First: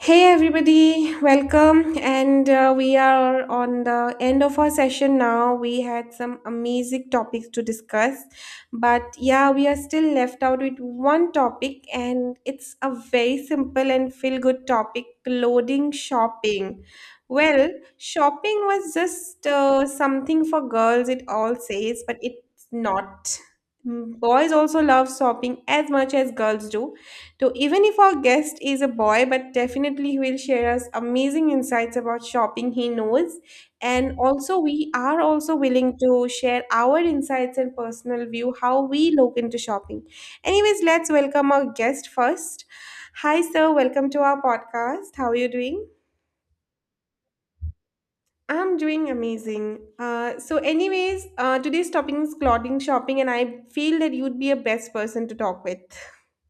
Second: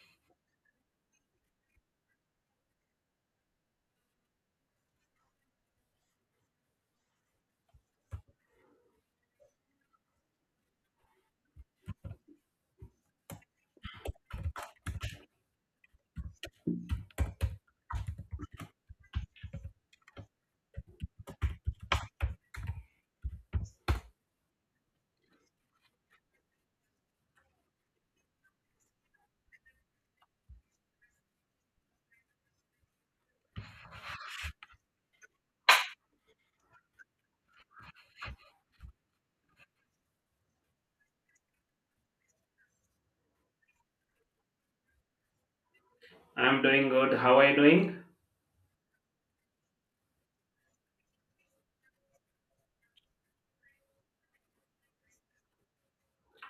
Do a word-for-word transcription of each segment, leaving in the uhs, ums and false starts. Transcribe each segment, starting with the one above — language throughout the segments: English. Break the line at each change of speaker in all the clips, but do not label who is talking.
Hey everybody, welcome. And uh, We are on the end of our session now. We had some amazing topics to discuss, but yeah, we are still left out with one topic, and it's a very simple and feel good topic clothing shopping. Well, shopping was just uh, something for girls, it all says, but it's not. Mm, boys also love shopping as much as girls do, so even if our guest is a boy, but definitely he will share us amazing insights about shopping he knows. And also we are also willing to share our insights and personal view, how we look into shopping. Anyways, let's welcome our guest first. Hi, sir. Welcome to our podcast. How are you doing?
I'm doing good. How are you doing?
I'm doing amazing. Uh, so, anyways, uh, today's topic is clothing shopping, and I feel that you'd be a best person to talk with.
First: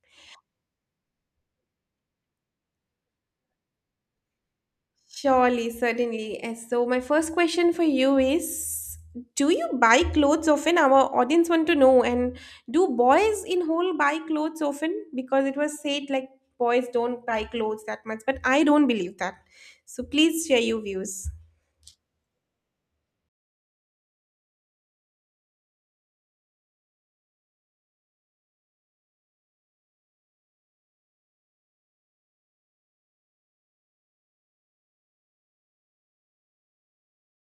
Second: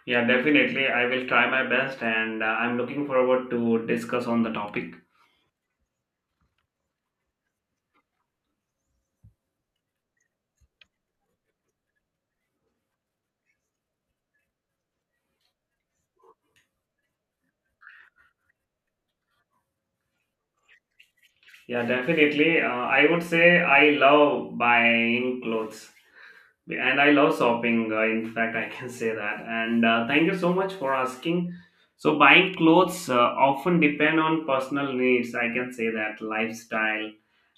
Yeah, definitely. I will try my best and uh, I'm looking forward to discuss on the topic.
Surely, certainly. And So, my first question for you is, do you buy clothes often? Our audience want to know. And do boys in whole buy clothes often? Because it was said like boys don't buy clothes that much, but I don't believe that. So, please share your views.
Yeah, definitely. Uh, I would say I love buying clothes. and I love shopping. Uh, in fact, I can say that. And uh, Thank you so much for asking. So, buying clothes uh, often depend on personal needs. I can say that lifestyle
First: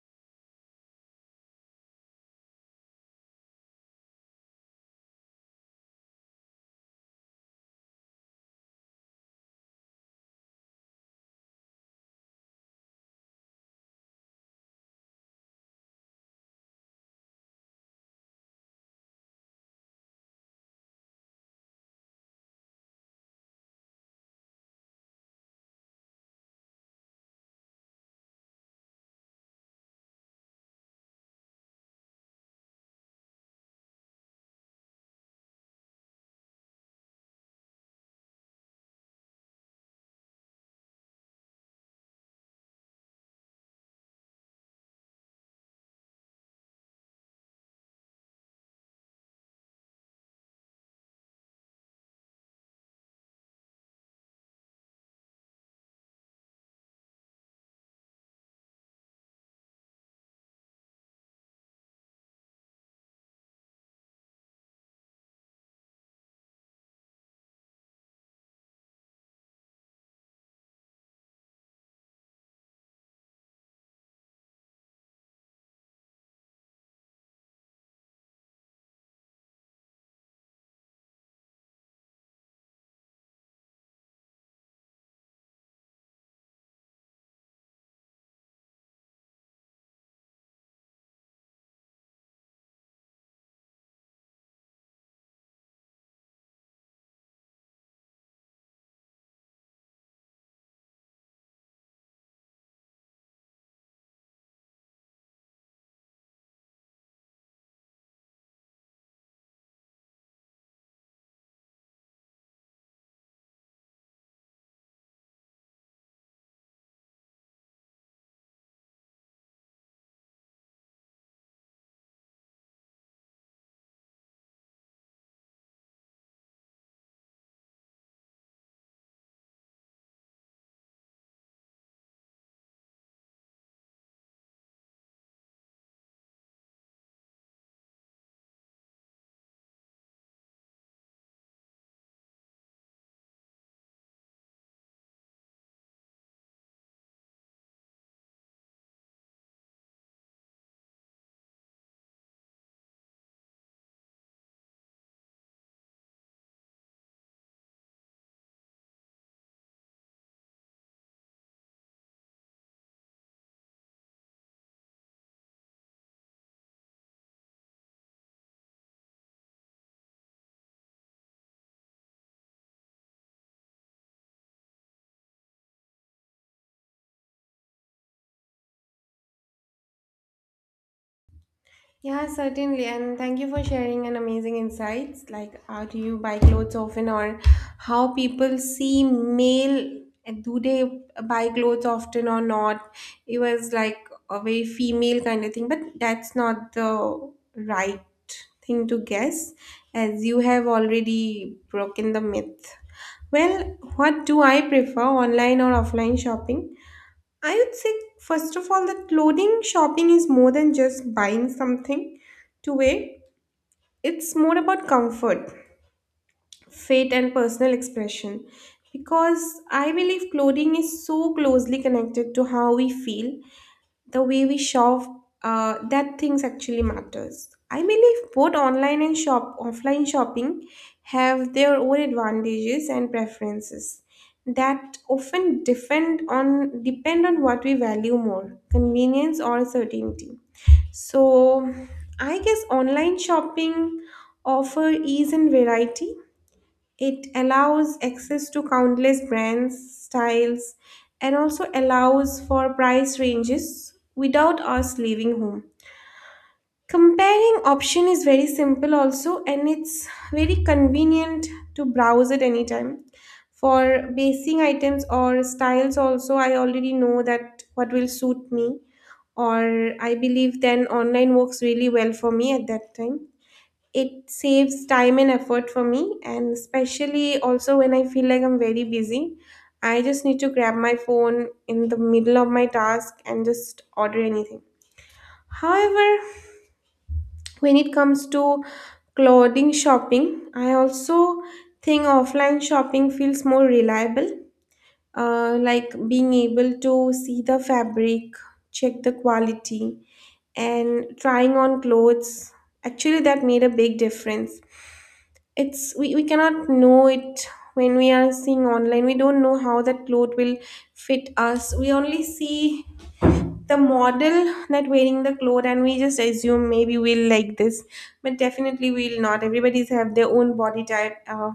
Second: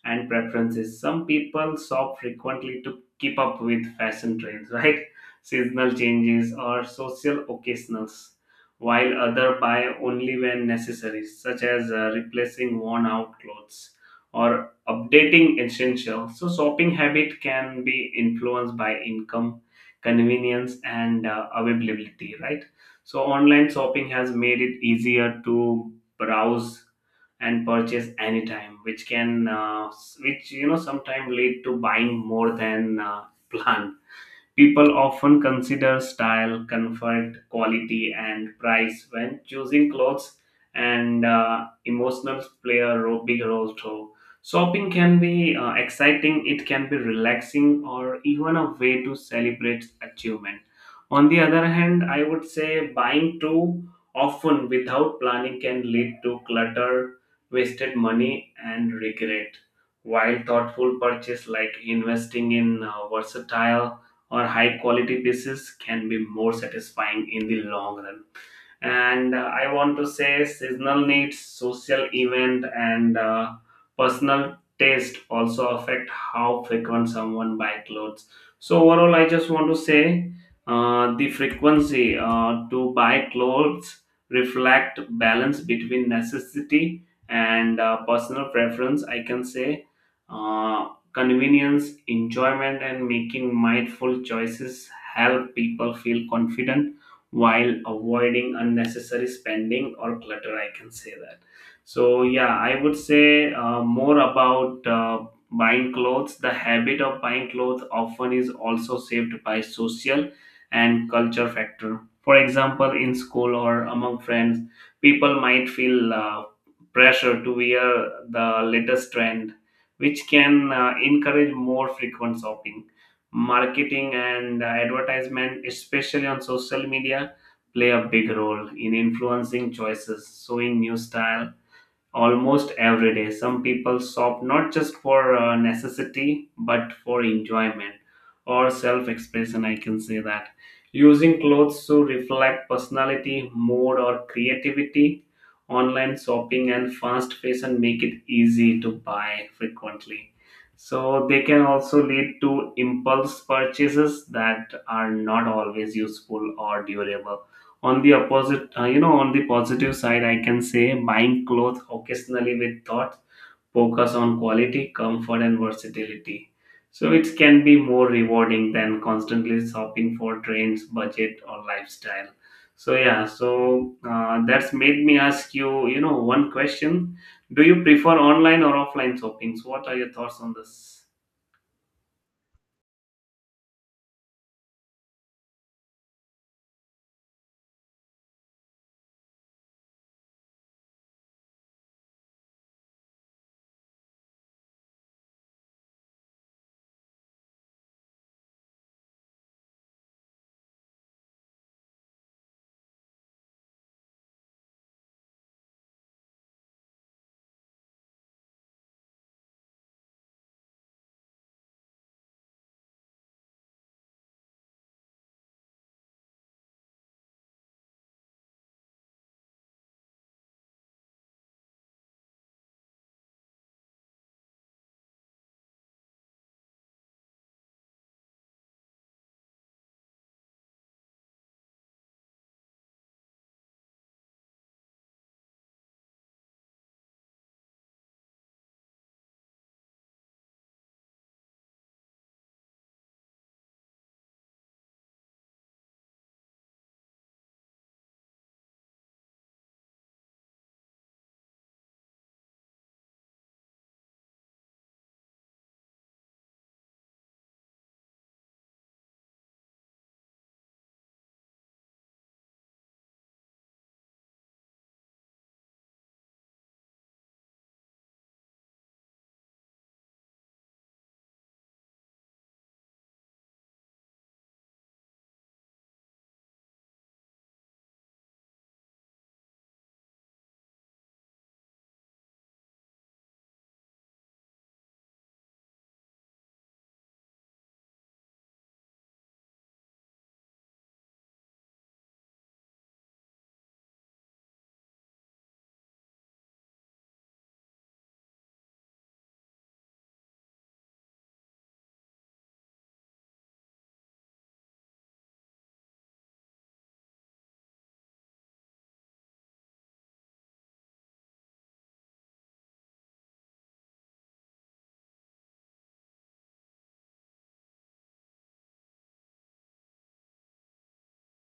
and preferences. Some people shop frequently to keep up with fashion trends, right? Seasonal changes or social occasions, while other buy only when necessary, such as uh, replacing worn out clothes or updating essential. So shopping habit can be influenced by income, convenience, and uh, availability, right? So online shopping has made it easier to browse and purchase anytime, which can uh, which you know sometimes lead to buying more than uh, planned. People often consider style, comfort, quality, and price when choosing clothes, and uh, emotions play a ro- big role too. Shopping can be uh, exciting, it can be relaxing, or even a way to celebrate achievement. On the other hand, I would say buying too often without planning can lead to clutter, wasted money, and regret. While thoughtful purchase like investing in uh, versatile or high quality pieces can be more satisfying in the long run, and uh, I want to say seasonal needs, social event, and uh, personal taste also affect how frequent someone buy clothes. So overall, I just want to say uh, the frequency uh, to buy clothes reflect balance between necessity and uh, personal preference, I can say. Uh, convenience, enjoyment, and making mindful choices help people feel confident while avoiding unnecessary spending or clutter, I can say that. So yeah, I would say uh, more about uh, buying clothes the habit of buying clothes often is also shaped by social and culture factor. For example, in school or among friends, people might feel uh, pressure to wear the latest trend, which can uh, encourage more frequent shopping. Marketing and uh, advertisement, especially on social media, play a big role in influencing choices, showing new style, almost every day. Some people shop not just for uh, necessity but for enjoyment or self expression. I can say that. Using clothes to reflect personality, mood, or creativity. Online shopping and fast fashion make it easy to buy frequently. So, they can also lead to impulse purchases that are not always useful or durable. On the opposite, uh, you know on the positive side, I can say buying clothes occasionally with thought, focus on quality, comfort, and versatility, so it can be more rewarding than constantly shopping for trends, budget, or lifestyle. So yeah, so uh, that's made me ask you you know one question. Do you prefer online or offline shopping? So what are your thoughts on this?
Yeah, certainly. And thank you for sharing an amazing insights. Like, how do you buy clothes often, or how people see male? Do they buy clothes often or not? It was like a very female kind of thing, but that's not the right thing to guess, as you have already broken the myth. Well, what do I prefer, online or offline shopping? I would say, first of all, that clothing shopping is more than just buying something to wear. It's more about comfort, fit, and personal expression. Because I believe clothing is so closely connected to how we feel, the way we shop uh, that things actually matters. I believe both online and shop offline shopping have their own advantages and preferences that often depend on depend on what we value more, convenience or certainty. So I guess online shopping offer ease and variety. It allows access to countless brands, styles, and also allows for price ranges without us leaving home. Comparing option is very simple also and it's very convenient to browse at any time. For basing items or styles also I already know that what will suit me, or I believe then online works really well for me. At that time it saves time and effort for me, and especially also when I feel like I'm very busy, I just need to grab my phone in the middle of my task and just order anything. However, when it comes to clothing shopping, I also think offline shopping feels more reliable. Uh, like being able to see the fabric, check the quality, and trying on clothes. Actually, that made a big difference. It's We, we cannot know it when we are seeing online. We don't know how that cloth will fit us. We only see the model that wearing the cloth and we just assume maybe we'll like this, but definitely we'll not. Everybody's have their own body type. uh,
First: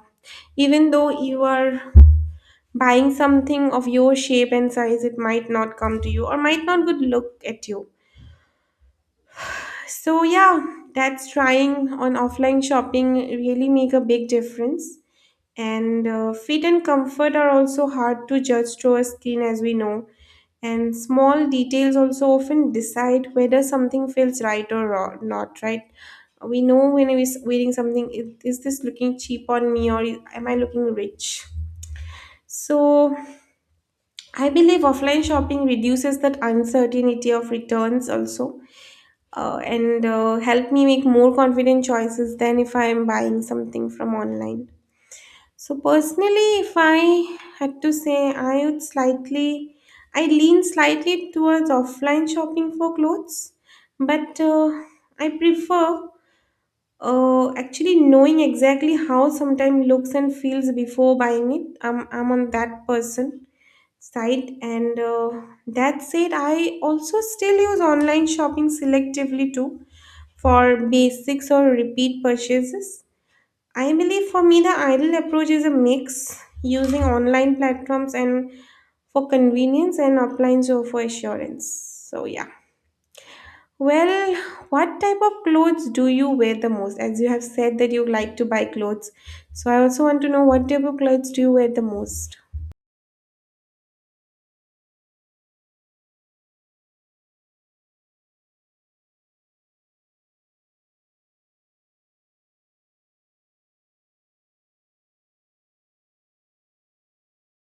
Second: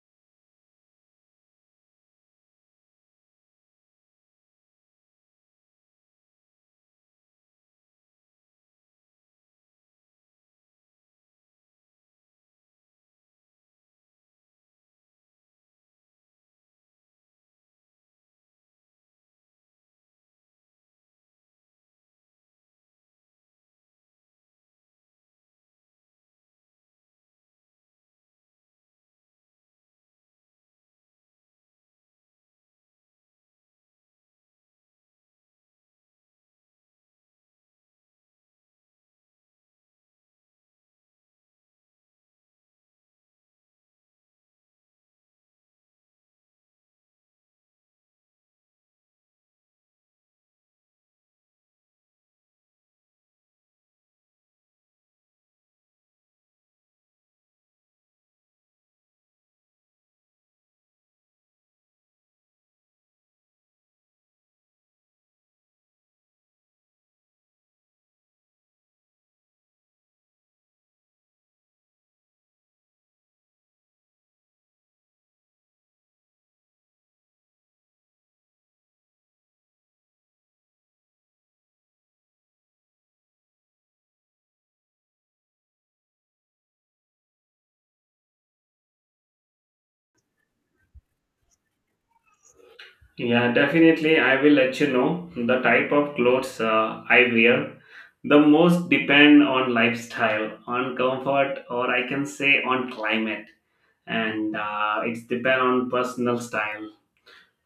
Even though you are buying something of your shape and size, it might not come to you or might not good look at you. So yeah, that's trying on offline shopping really make a big difference. And uh, Fit and comfort are also hard to judge through a screen, as we know. And small details also often decide whether something feels right or ro- not. Right? We know when we're wearing something, is is this looking cheap on me, or am I looking rich? So I believe offline shopping reduces that uncertainty of returns also, uh, and uh, help me make more confident choices than if I am buying something from online. So personally, if I had to say, I would slightly, I lean slightly towards offline shopping for clothes, but uh, I prefer uh, actually knowing exactly how sometimes looks and feels before buying it. I'm, I'm on that person side, and uh, that said, I also still use online shopping selectively too for basics or repeat purchases. I believe for me, the ideal approach is a mix, using online platforms and for convenience and offline so for assurance. So, yeah. Well, what type of clothes do you wear the most? As you have said that you like to buy clothes. So, I also want to know, what type of clothes do you wear the most?
Yeah, definitely. I will let you know the type of clothes uh, I wear. The most depend on lifestyle, on comfort, or I can say on climate, and uh, it's depend on personal style.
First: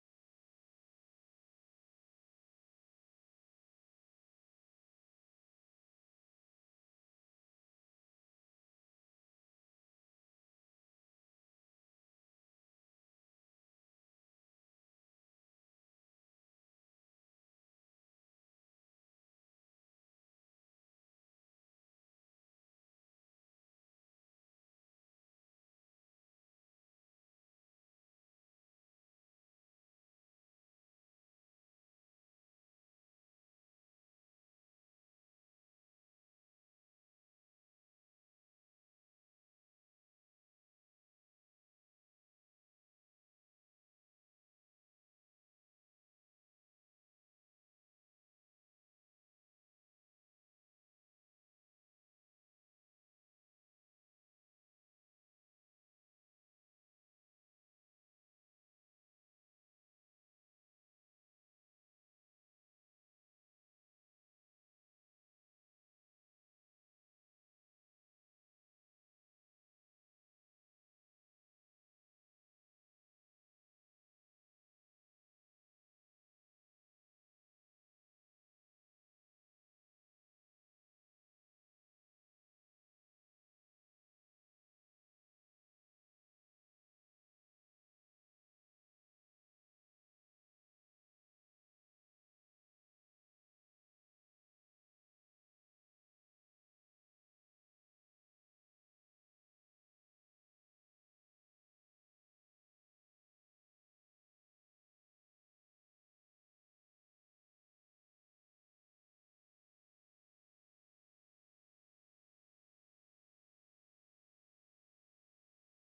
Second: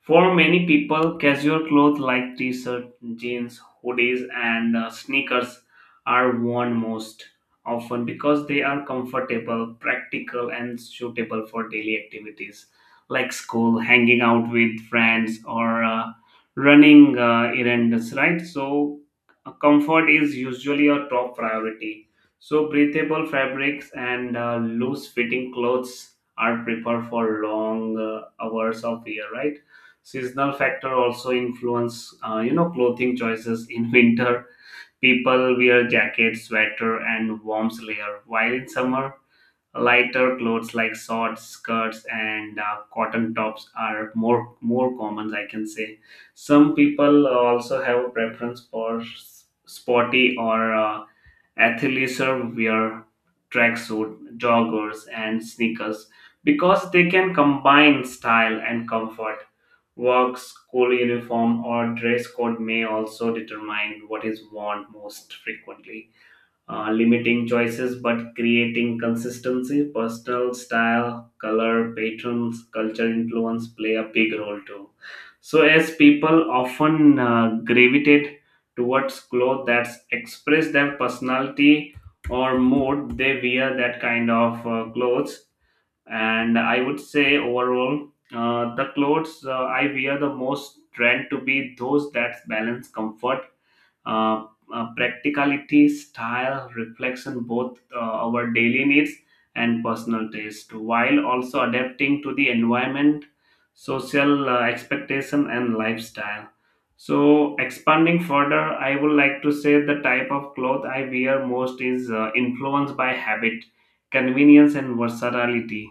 For many people, casual clothes like t shirts, jeans, hoodies, and uh, sneakers are worn most often because they are comfortable, practical, and suitable for daily activities like school, hanging out with friends, or uh, running uh, errands, right? So, uh, comfort is usually a top priority. So, breathable fabrics and uh, loose fitting clothes are preferred for long uh, hours of year, right? Seasonal factor also influence uh, you know clothing choices in winter. People wear jackets, sweater, and warm layer, while in summer, lighter clothes like shorts, skirts, and uh, cotton tops are more more common, I can say. Some people also have a preference for s- sporty or uh, athleisure wear, tracksuit, joggers, and sneakers, because they can combine style and comfort. Work, school uniform, or dress code may also determine what is worn most frequently, uh, limiting choices but creating consistency. Personal style, color, patterns, culture influence play a big role too. So, as people often uh, gravitate towards clothes that express their personality or mood, they wear that kind of uh, clothes. And I would say overall uh, the clothes uh, I wear the most trend to be those that balance comfort, uh, uh, practicality, style, reflection, both uh, our daily needs and personal taste, while also adapting to the environment, social uh, expectation, and lifestyle. So expanding further, I would like to say the type of cloth I wear most is uh, influenced by habit, convenience, and versatility.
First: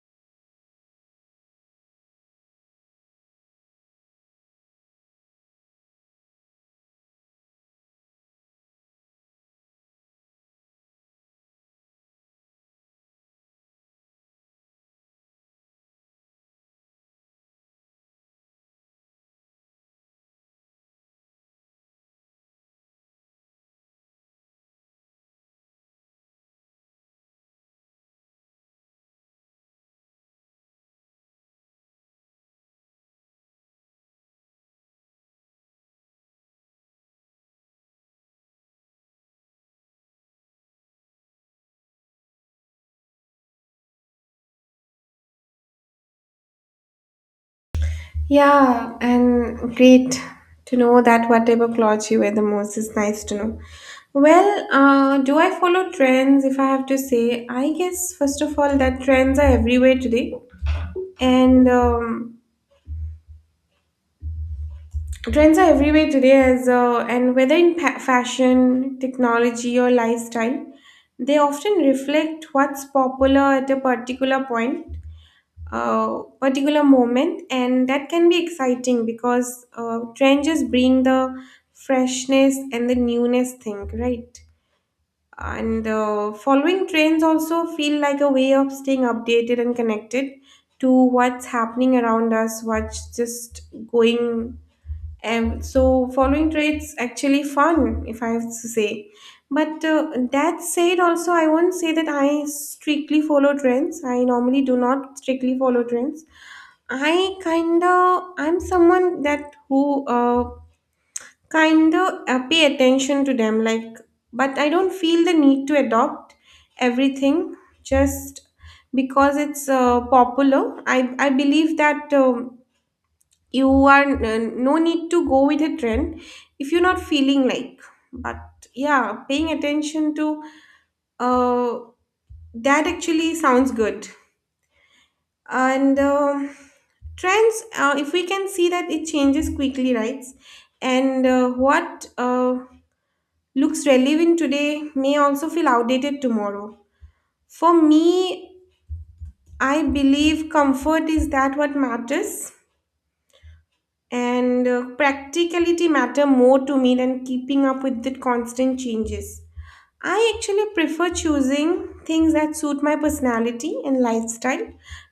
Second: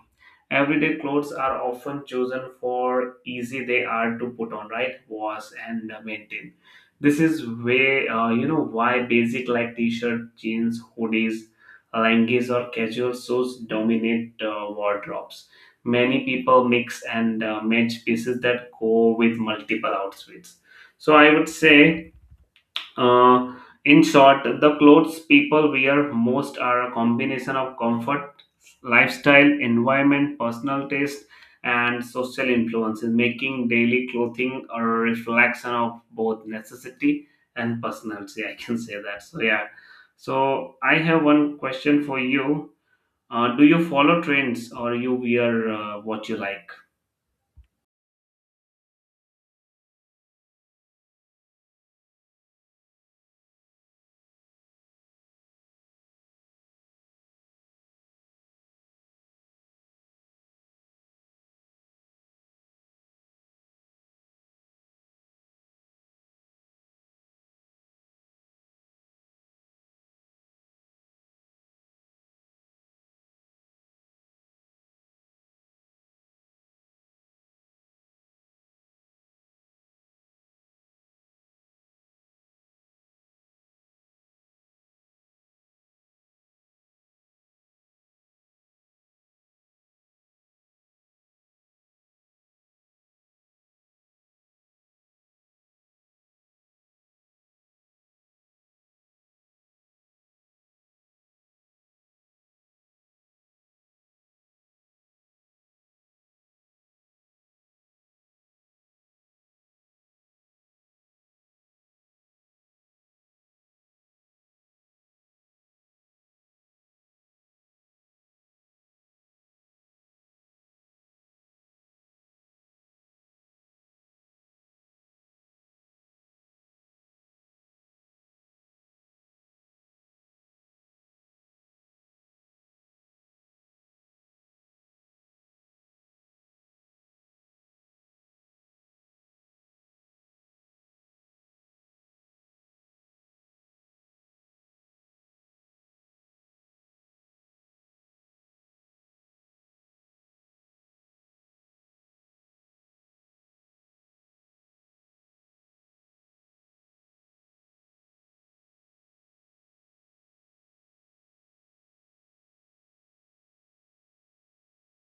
Everyday clothes are often chosen for easy they are to put on, right? Wash and uh, maintain. This is way uh, you know why basic like t-shirt, jeans, hoodies, leggings, or casual suits dominate uh, wardrobes. Many people mix and uh, match pieces that go with multiple outfits. So I would say uh, in short, the clothes people wear most are a combination of comfort, lifestyle, environment, personal taste, and social influences, making daily clothing a reflection of both necessity and personality. I can say that. So, yeah. So, I have one question for you. Uh, do you follow trends or you wear uh, what you like?
Yeah, and great to know that whatever clothes you wear the most is nice to know. Well, uh, do I follow trends? If I have to say, I guess first of all that trends are everywhere today, and um, trends are everywhere today as uh, and whether in pa- fashion, technology, or lifestyle, they often reflect what's popular at a particular point, uh, particular moment, and that can be exciting because uh, trenches bring the freshness and the newness thing, right? And uh, following trends also feel like a way of staying updated and connected to what's happening around us, what's just going. And so following traits actually fun, if I have to say. But uh, that said, also I won't say that I strictly follow trends. I normally do not strictly follow trends. I kinda I'm someone that who uh, kinda uh, pay attention to them, like, but I don't feel the need to adopt everything just because it's uh, popular. I I believe that. Um, you are n- no need to go with a trend if you're not feeling like. But yeah, paying attention to uh, that actually sounds good. And um trends, uh, if we can see, that it changes quickly, right? And uh, what uh, looks relevant today may also feel outdated tomorrow. For me, I believe comfort is that what matters, and uh, practicality matter more to me than keeping up with the constant changes. I actually prefer choosing things that suit my personality and lifestyle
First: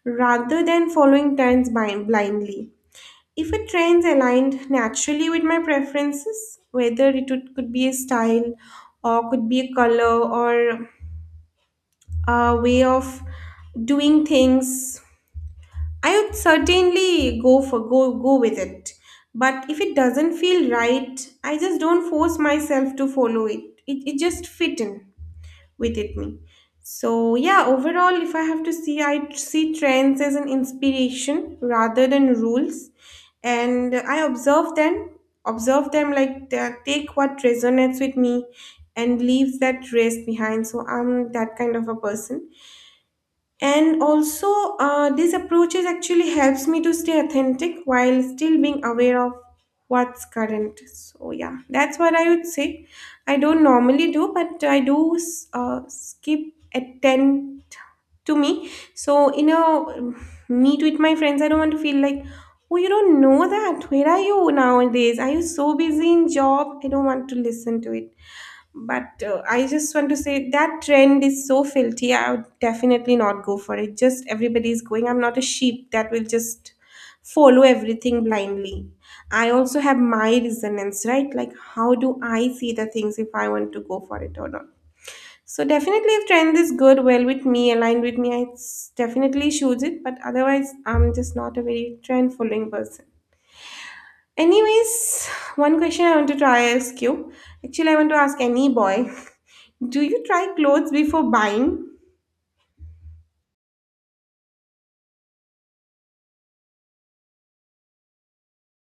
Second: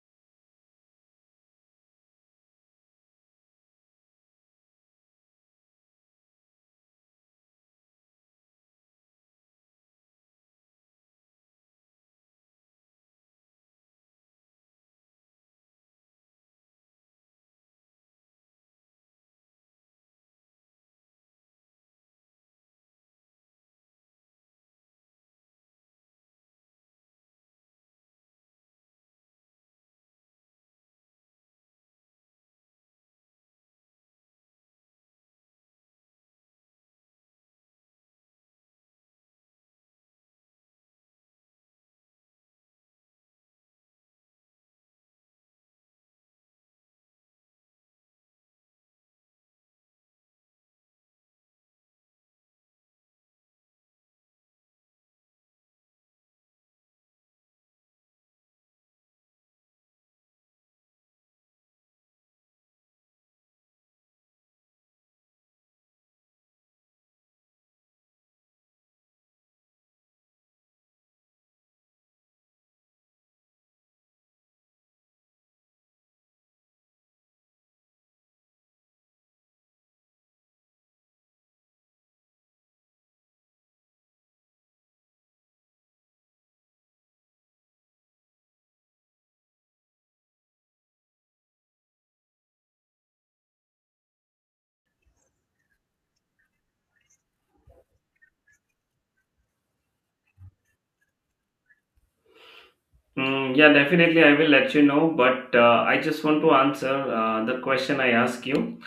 rather than following trends blind- blindly. If a trend aligned naturally with my preferences, whether it would- could be a style, or could be a color, or a way of doing things, I would certainly go for go go with it. But if it doesn't feel right, I just don't force myself to follow it. It it just fit in with it me. So yeah, overall if I have to see, I see trends as an inspiration rather than rules. And I observe them, observe them like, uh, take what resonates with me and leaves that rest behind. So I'm that kind of a person, and also, uh, these approaches actually helps me to stay authentic while still being aware of what's current. So yeah, that's what I would say. I don't normally do, but I do uh, skip attend to me. So in a um, meet with my friends, I don't want to feel like, oh, you don't know that. Where are you nowadays? Are you so busy in job? I don't want to listen to it. But uh, I just want to say that trend is so filthy, I would definitely not go for it just everybody is going. I'm not a sheep that will just follow everything blindly. I also have my resonance, right? Like how do I see the things, if I want to go for it or not. So definitely if trend is good well with me, aligned with me, I s- definitely choose it, but otherwise I'm just not a very trend following person. Anyways, one question I want to try ask you. Actually, I want to ask any boy. Do you try clothes before buying?
Mm, yeah, definitely. I will let you know, but uh, I just want to answer uh, the question I ask you.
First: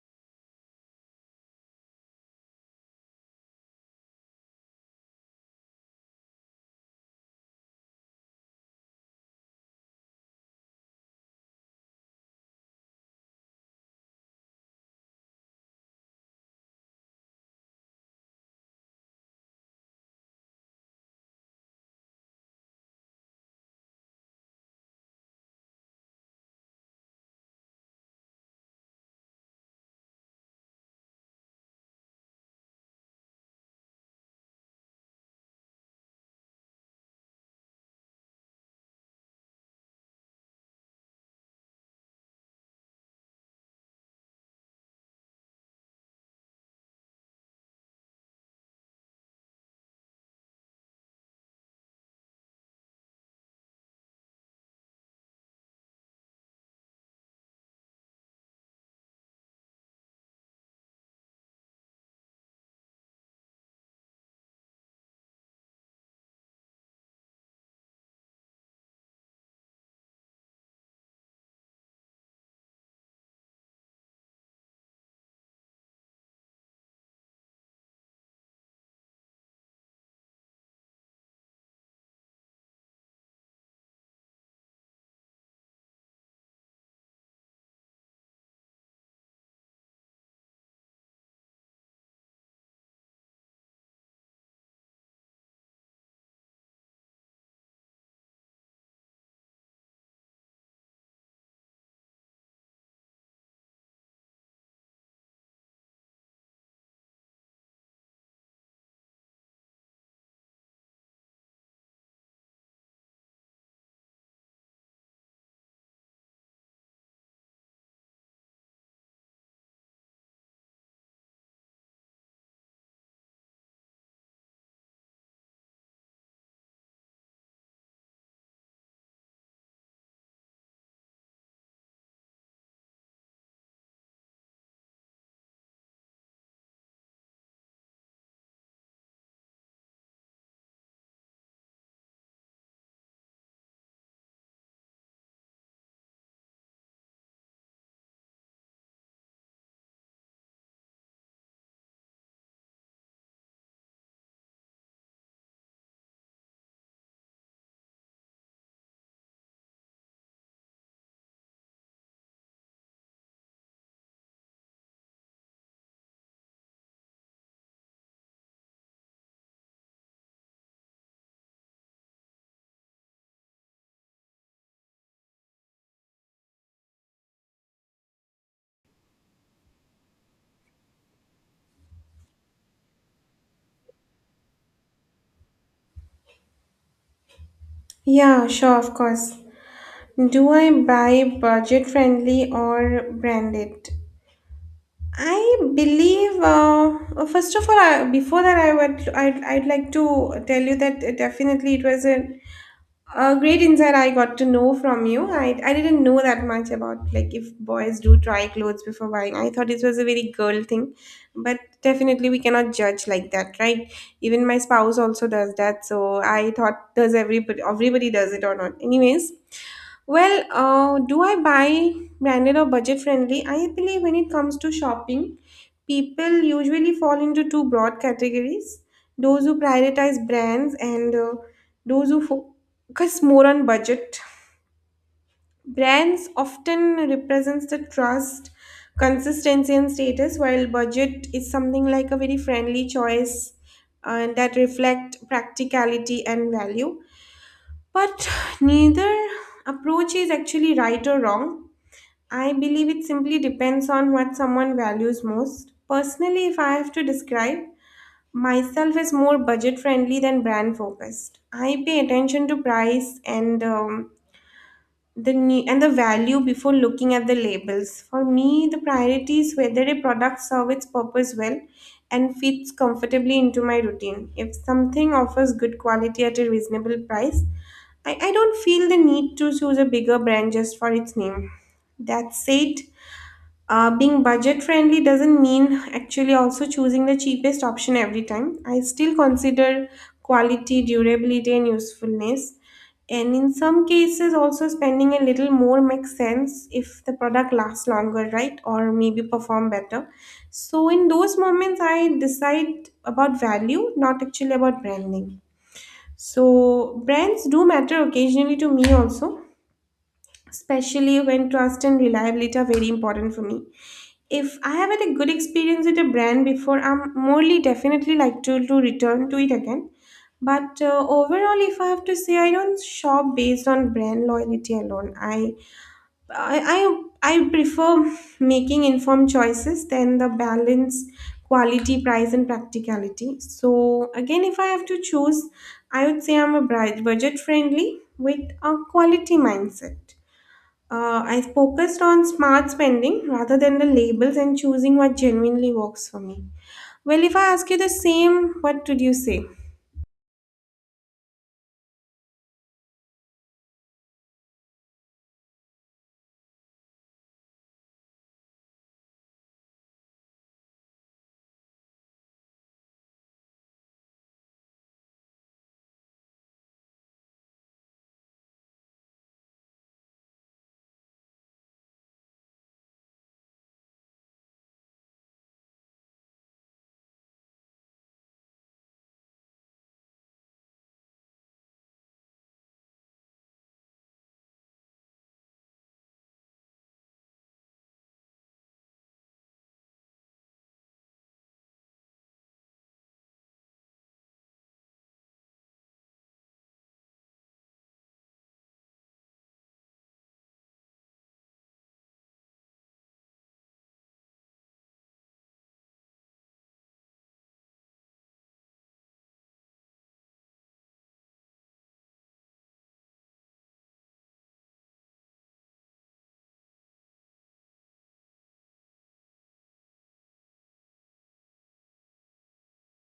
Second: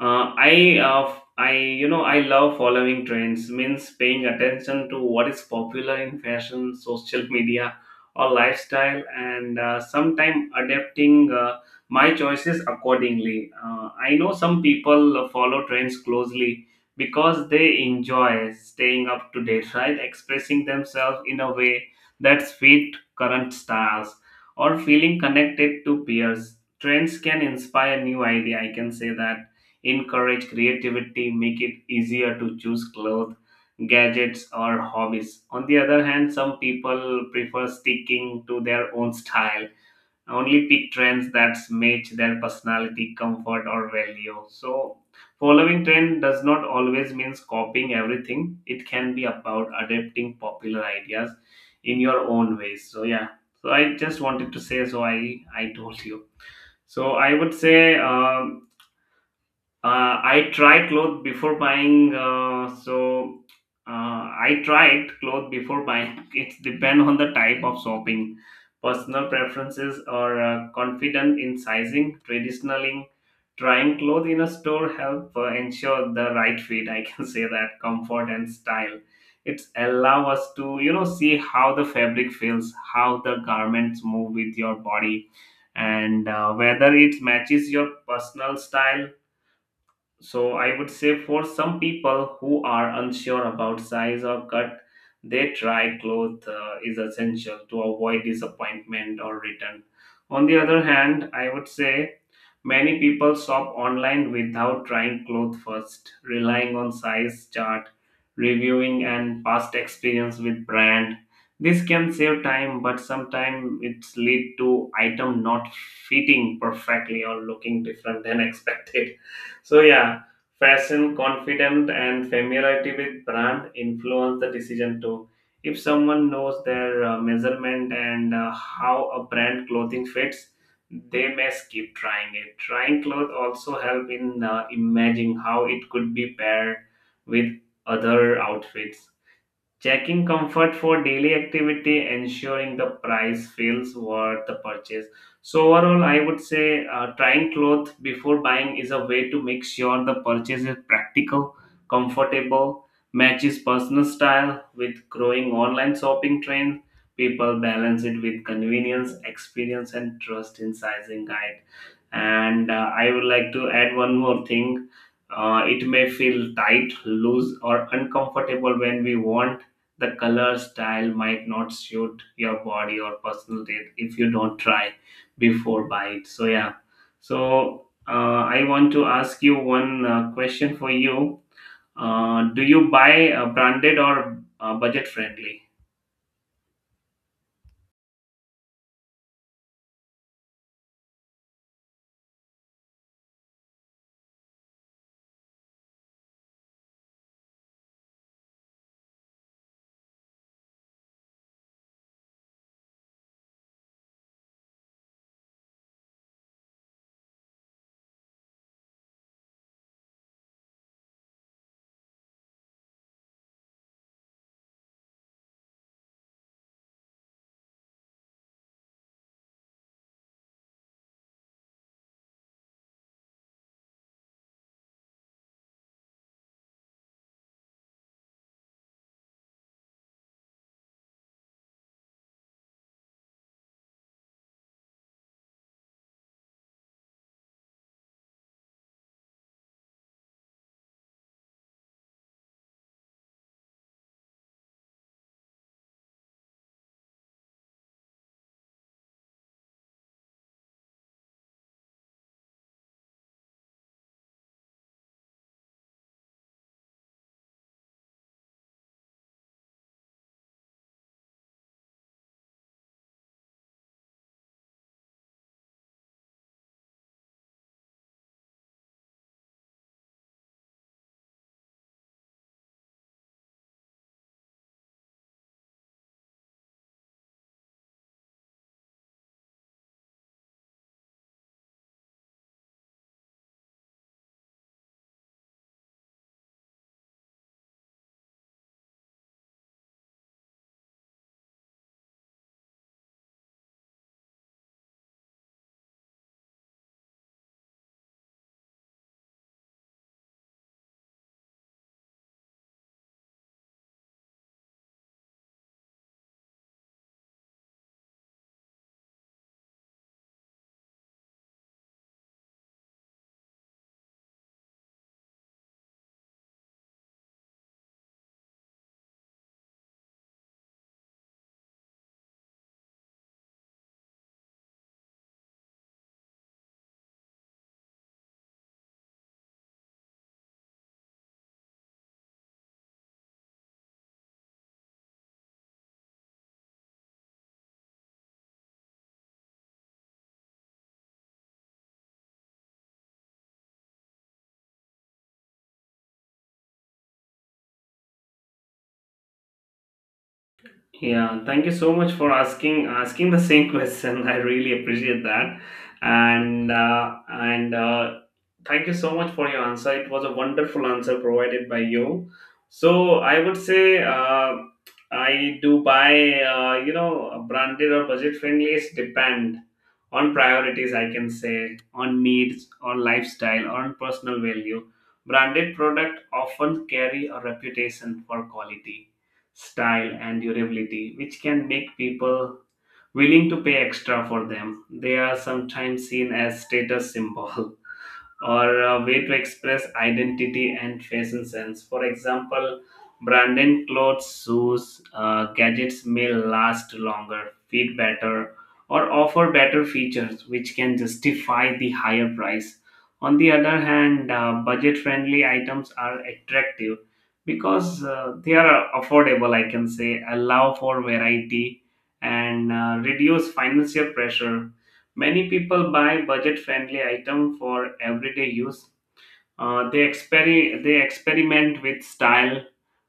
Uh, I, uh, I. You know, I love following trends. Means paying attention to what is popular in fashion, social media, or lifestyle, and uh, sometimes adapting uh, my choices accordingly. Uh, I know some people follow trends closely because they enjoy staying up to date, right? Expressing themselves in a way that's fit current stars or feeling connected to peers. Trends can inspire new idea. I can say that encourage creativity, make it easier to choose clothes, gadgets, or hobbies. On the other hand, some people prefer sticking to their own style, only pick trends that match their personality, comfort, or value. So, following trend does not always means copying everything. It can be about adapting popular ideas in your own ways. So, yeah. So I just wanted to say. So I I told you. So I would say. Um, uh, I try clothes before buying. Uh, so uh, I tried clothes before buying. It depends on the type of shopping, personal preferences, or uh, confident in sizing. Traditionally, trying clothes in a store help uh, ensure the right fit. I can say that comfort and style. It's allow us to you know see how the fabric feels, how the garments move with your body, and uh, whether it matches your personal style. So I would say for some people who are unsure about size or cut, they try cloth uh, is essential to avoid disappointment or return. On the other hand, I would say many people shop online without trying clothes first, relying on size chart, reviewing and past experience with brand. This can save time, but sometimes it's lead to item not fitting perfectly or looking different than expected. So yeah, fashion, confidence, and familiarity with brand influence the decision too. If someone knows their uh, measurement and uh, how a brand clothing fits, they may skip trying it. Trying clothes also help in uh, imagining how it could be paired with other outfits. Checking comfort for daily activity, ensuring the price feels worth the purchase. So overall, I would say uh, trying clothes before buying is a way to make sure the purchase is practical, comfortable, matches personal style with growing online shopping trend. People balance it with convenience, experience, and trust in sizing guide. And uh, I would like to add one more thing. Uh, it may feel tight, loose, or uncomfortable when we want. The color style might not suit your body or personal taste if you don't try before buy it. So yeah, so uh, I want to ask you one uh, question for you. Uh, do you buy uh, branded or uh, budget friendly?
Yeah, sure, of course. Do I buy budget friendly or branded? I believe, uh, first of all, I, before that, I would I'd, I'd like to tell you that definitely it was a A great insight I got to know from you. I, I didn't know that much about like if boys do try clothes before buying. I thought this was a very girl thing, but definitely we cannot judge like that, right? Even my spouse also does that, so I thought does everybody everybody does it or not? Anyways, well, uh, do I buy branded or budget friendly? I believe when it comes to shopping, people usually fall into two broad categories, those who prioritize brands, and uh, those who focus more on budget. Brands often represents the trust, consistency, and status, while budget is something like a very friendly choice uh, that reflect practicality and value. But neither approach is actually right or wrong. I believe it simply depends on what someone values most. Personally, if I have to describe, myself as more budget friendly than brand focused. I pay attention to price and um, the ne- and the value before looking at the labels. For me, the priority is whether a product serves its purpose well and fits comfortably into my routine. If something offers good quality at a reasonable price, I, I don't feel the need to choose a bigger brand just for its name. That said, uh, being budget friendly doesn't mean actually also choosing the cheapest option every time. I still consider quality, durability, and usefulness. And in some cases, also spending a little more makes sense if the product lasts longer, right? Or maybe perform better. So, in those moments, I decide about value, not actually about branding. So, brands do matter occasionally to me also, especially when trust and reliability are very important for me. If I have had a good experience with a brand before, I'm morely definitely like to, to return to it again. But uh, overall, if I have to say, I don't shop based on brand loyalty alone. I I I, I prefer making informed choices than the balance, quality, price, and practicality. So again, if I have to choose, I would say I'm a budget friendly with a quality mindset. Uh, I focused on smart spending rather than the labels and choosing what genuinely works for me. Well, if I ask you the same, what would you say?
Yeah, thank you so much for asking asking the same question. I really appreciate that, and uh, and uh, thank you so much for your answer. It was a wonderful answer provided by you. So I would say uh, I do buy uh, you know branded or budget friendly. It's depend on priorities. I can say on needs, on lifestyle, on personal value. Branded product often carry a reputation for quality, style, and durability, which can make people willing to pay extra for them. They are sometimes seen as status symbol. Or a way to express identity and fashion sense. For example, branded clothes, shoes, uh, gadgets may last longer, fit better, or offer better features, which can justify the higher price. On the other hand, uh, budget friendly items are attractive because uh, they are affordable, I can say, allow for variety and uh, reduce financial pressure. Many people buy budget-friendly items for everyday use. Uh, they, exper- they experiment with style,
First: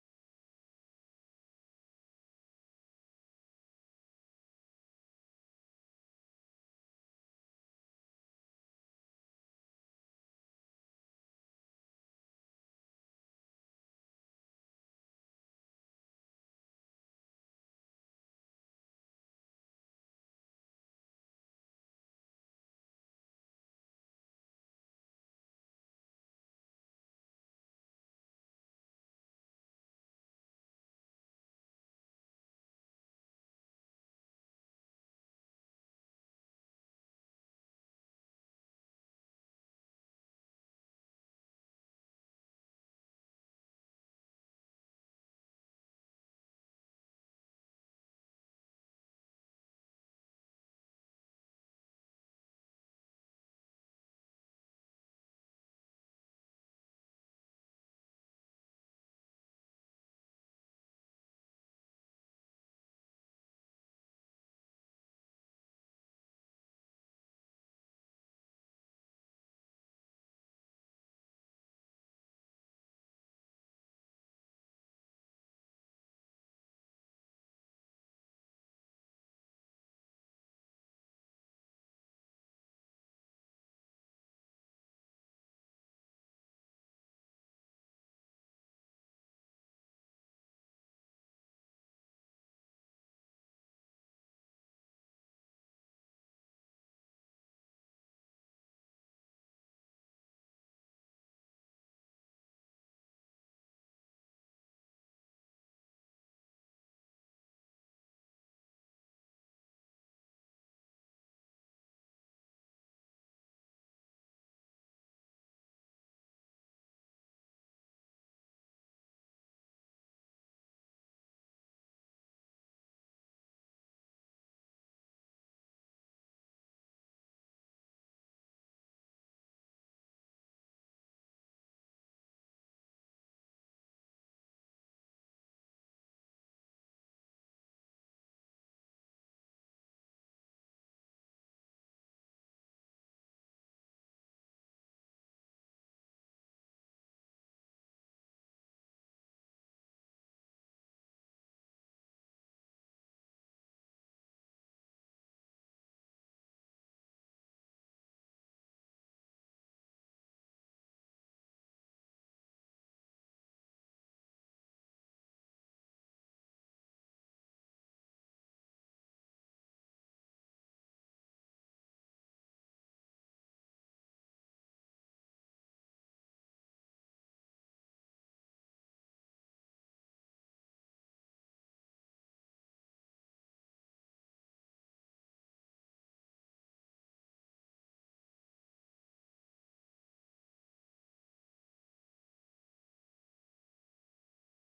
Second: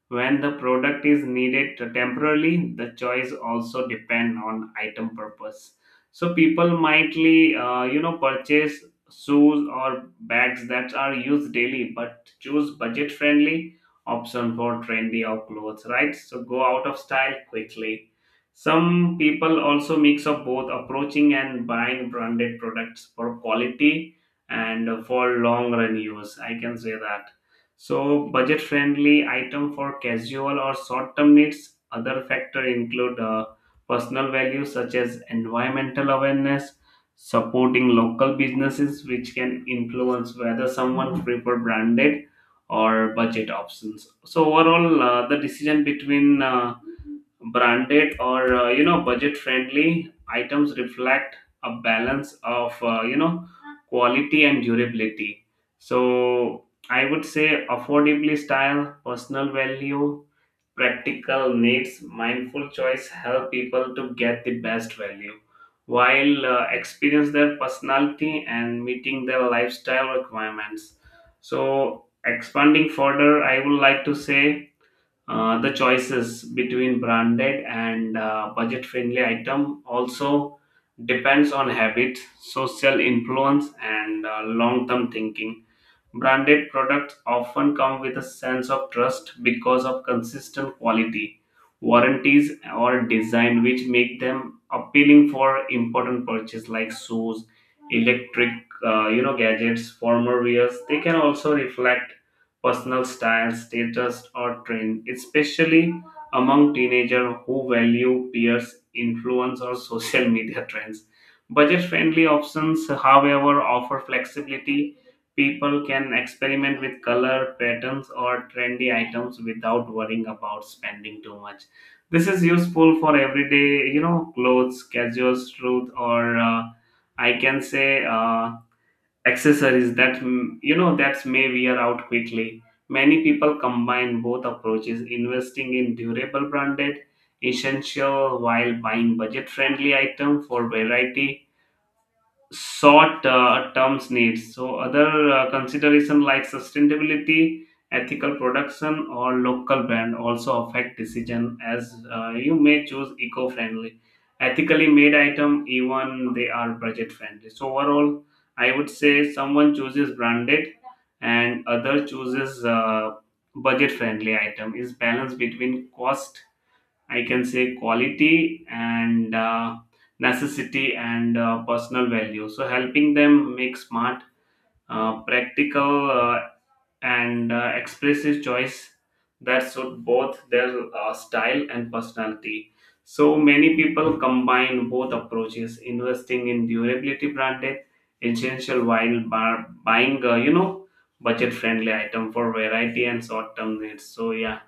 when the product is needed temporarily. The choice also depend on item purpose. So people mightly, uh, you know, purchase shoes or bags that are used daily, but choose budget-friendly option for trendy or clothes, right? So go out of style quickly. Some people also mix up both approaching and buying branded products for quality and for long run use. I can say that, so, budget friendly item for casual or short term needs. Other factor include uh, personal values such as environmental awareness, supporting local businesses, which can influence whether someone prefer branded or budget options. So, overall, uh, the decision between uh, branded or uh, you know budget friendly items reflect a balance of uh, you know quality and durability. So I would say affordably style, personal value, practical needs, mindful choice help people to get the best value while uh, experience their personality and meeting their lifestyle requirements. So expanding further, I would like to say uh, the choices between branded and uh, budget-friendly item also depends on habit, social influence, and uh, long-term thinking. Branded products often come with a sense of trust because of consistent quality, warranties, or design, which make them appealing for important purchase like shoes, electric, uh, you know, gadgets, formal wears. They can also reflect personal style, status, or trend, especially among teenagers who value peers' influence or social media trends. Budget-friendly options, however, offer flexibility. People can experiment with color, patterns, or trendy items without worrying about spending too much. This is useful for everyday, you know, clothes, casual clothes, or uh, I can say uh, accessories that mm, you know that may wear out quickly. Many people combine both approaches, investing in durable branded essential while buying budget-friendly item for variety short uh, terms needs. So other uh, consideration like sustainability, ethical production, or local brand also affect decision as uh, you may choose eco-friendly, ethically made item even they are budget friendly. So overall, I would say someone chooses branded and other chooses uh, budget friendly item is balance between cost, I can say, quality and uh, necessity and uh, personal value. So helping them make smart, uh, practical, uh, and uh, expressive choice that suit both their uh, style and personality. So many people combine both approaches, investing in durability branded essential while bar- buying, uh, you know, budget friendly item for variety and short term needs. So yeah,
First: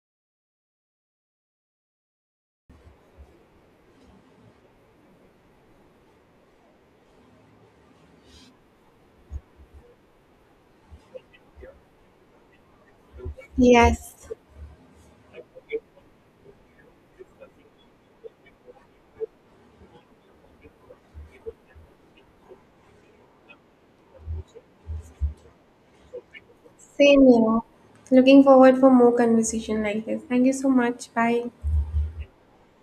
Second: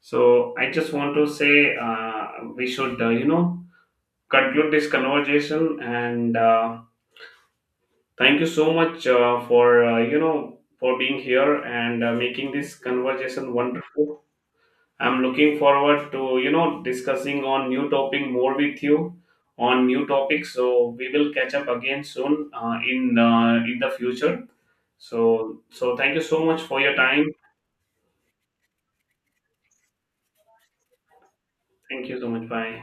so I just want to say uh, we should, uh, you know, conclude this conversation. And uh, Thank you so much uh, for, uh, you know, for being here and uh, making this conversation wonderful.
Yes,
I'm looking forward to, you know, discussing on new topic more with you on new topics. So we will catch up again soon uh, in uh, in the future. So so thank you so much for your time.
same here. Looking forward for more conversation like this. Thank you so much. Bye.
Thank you so much. Bye.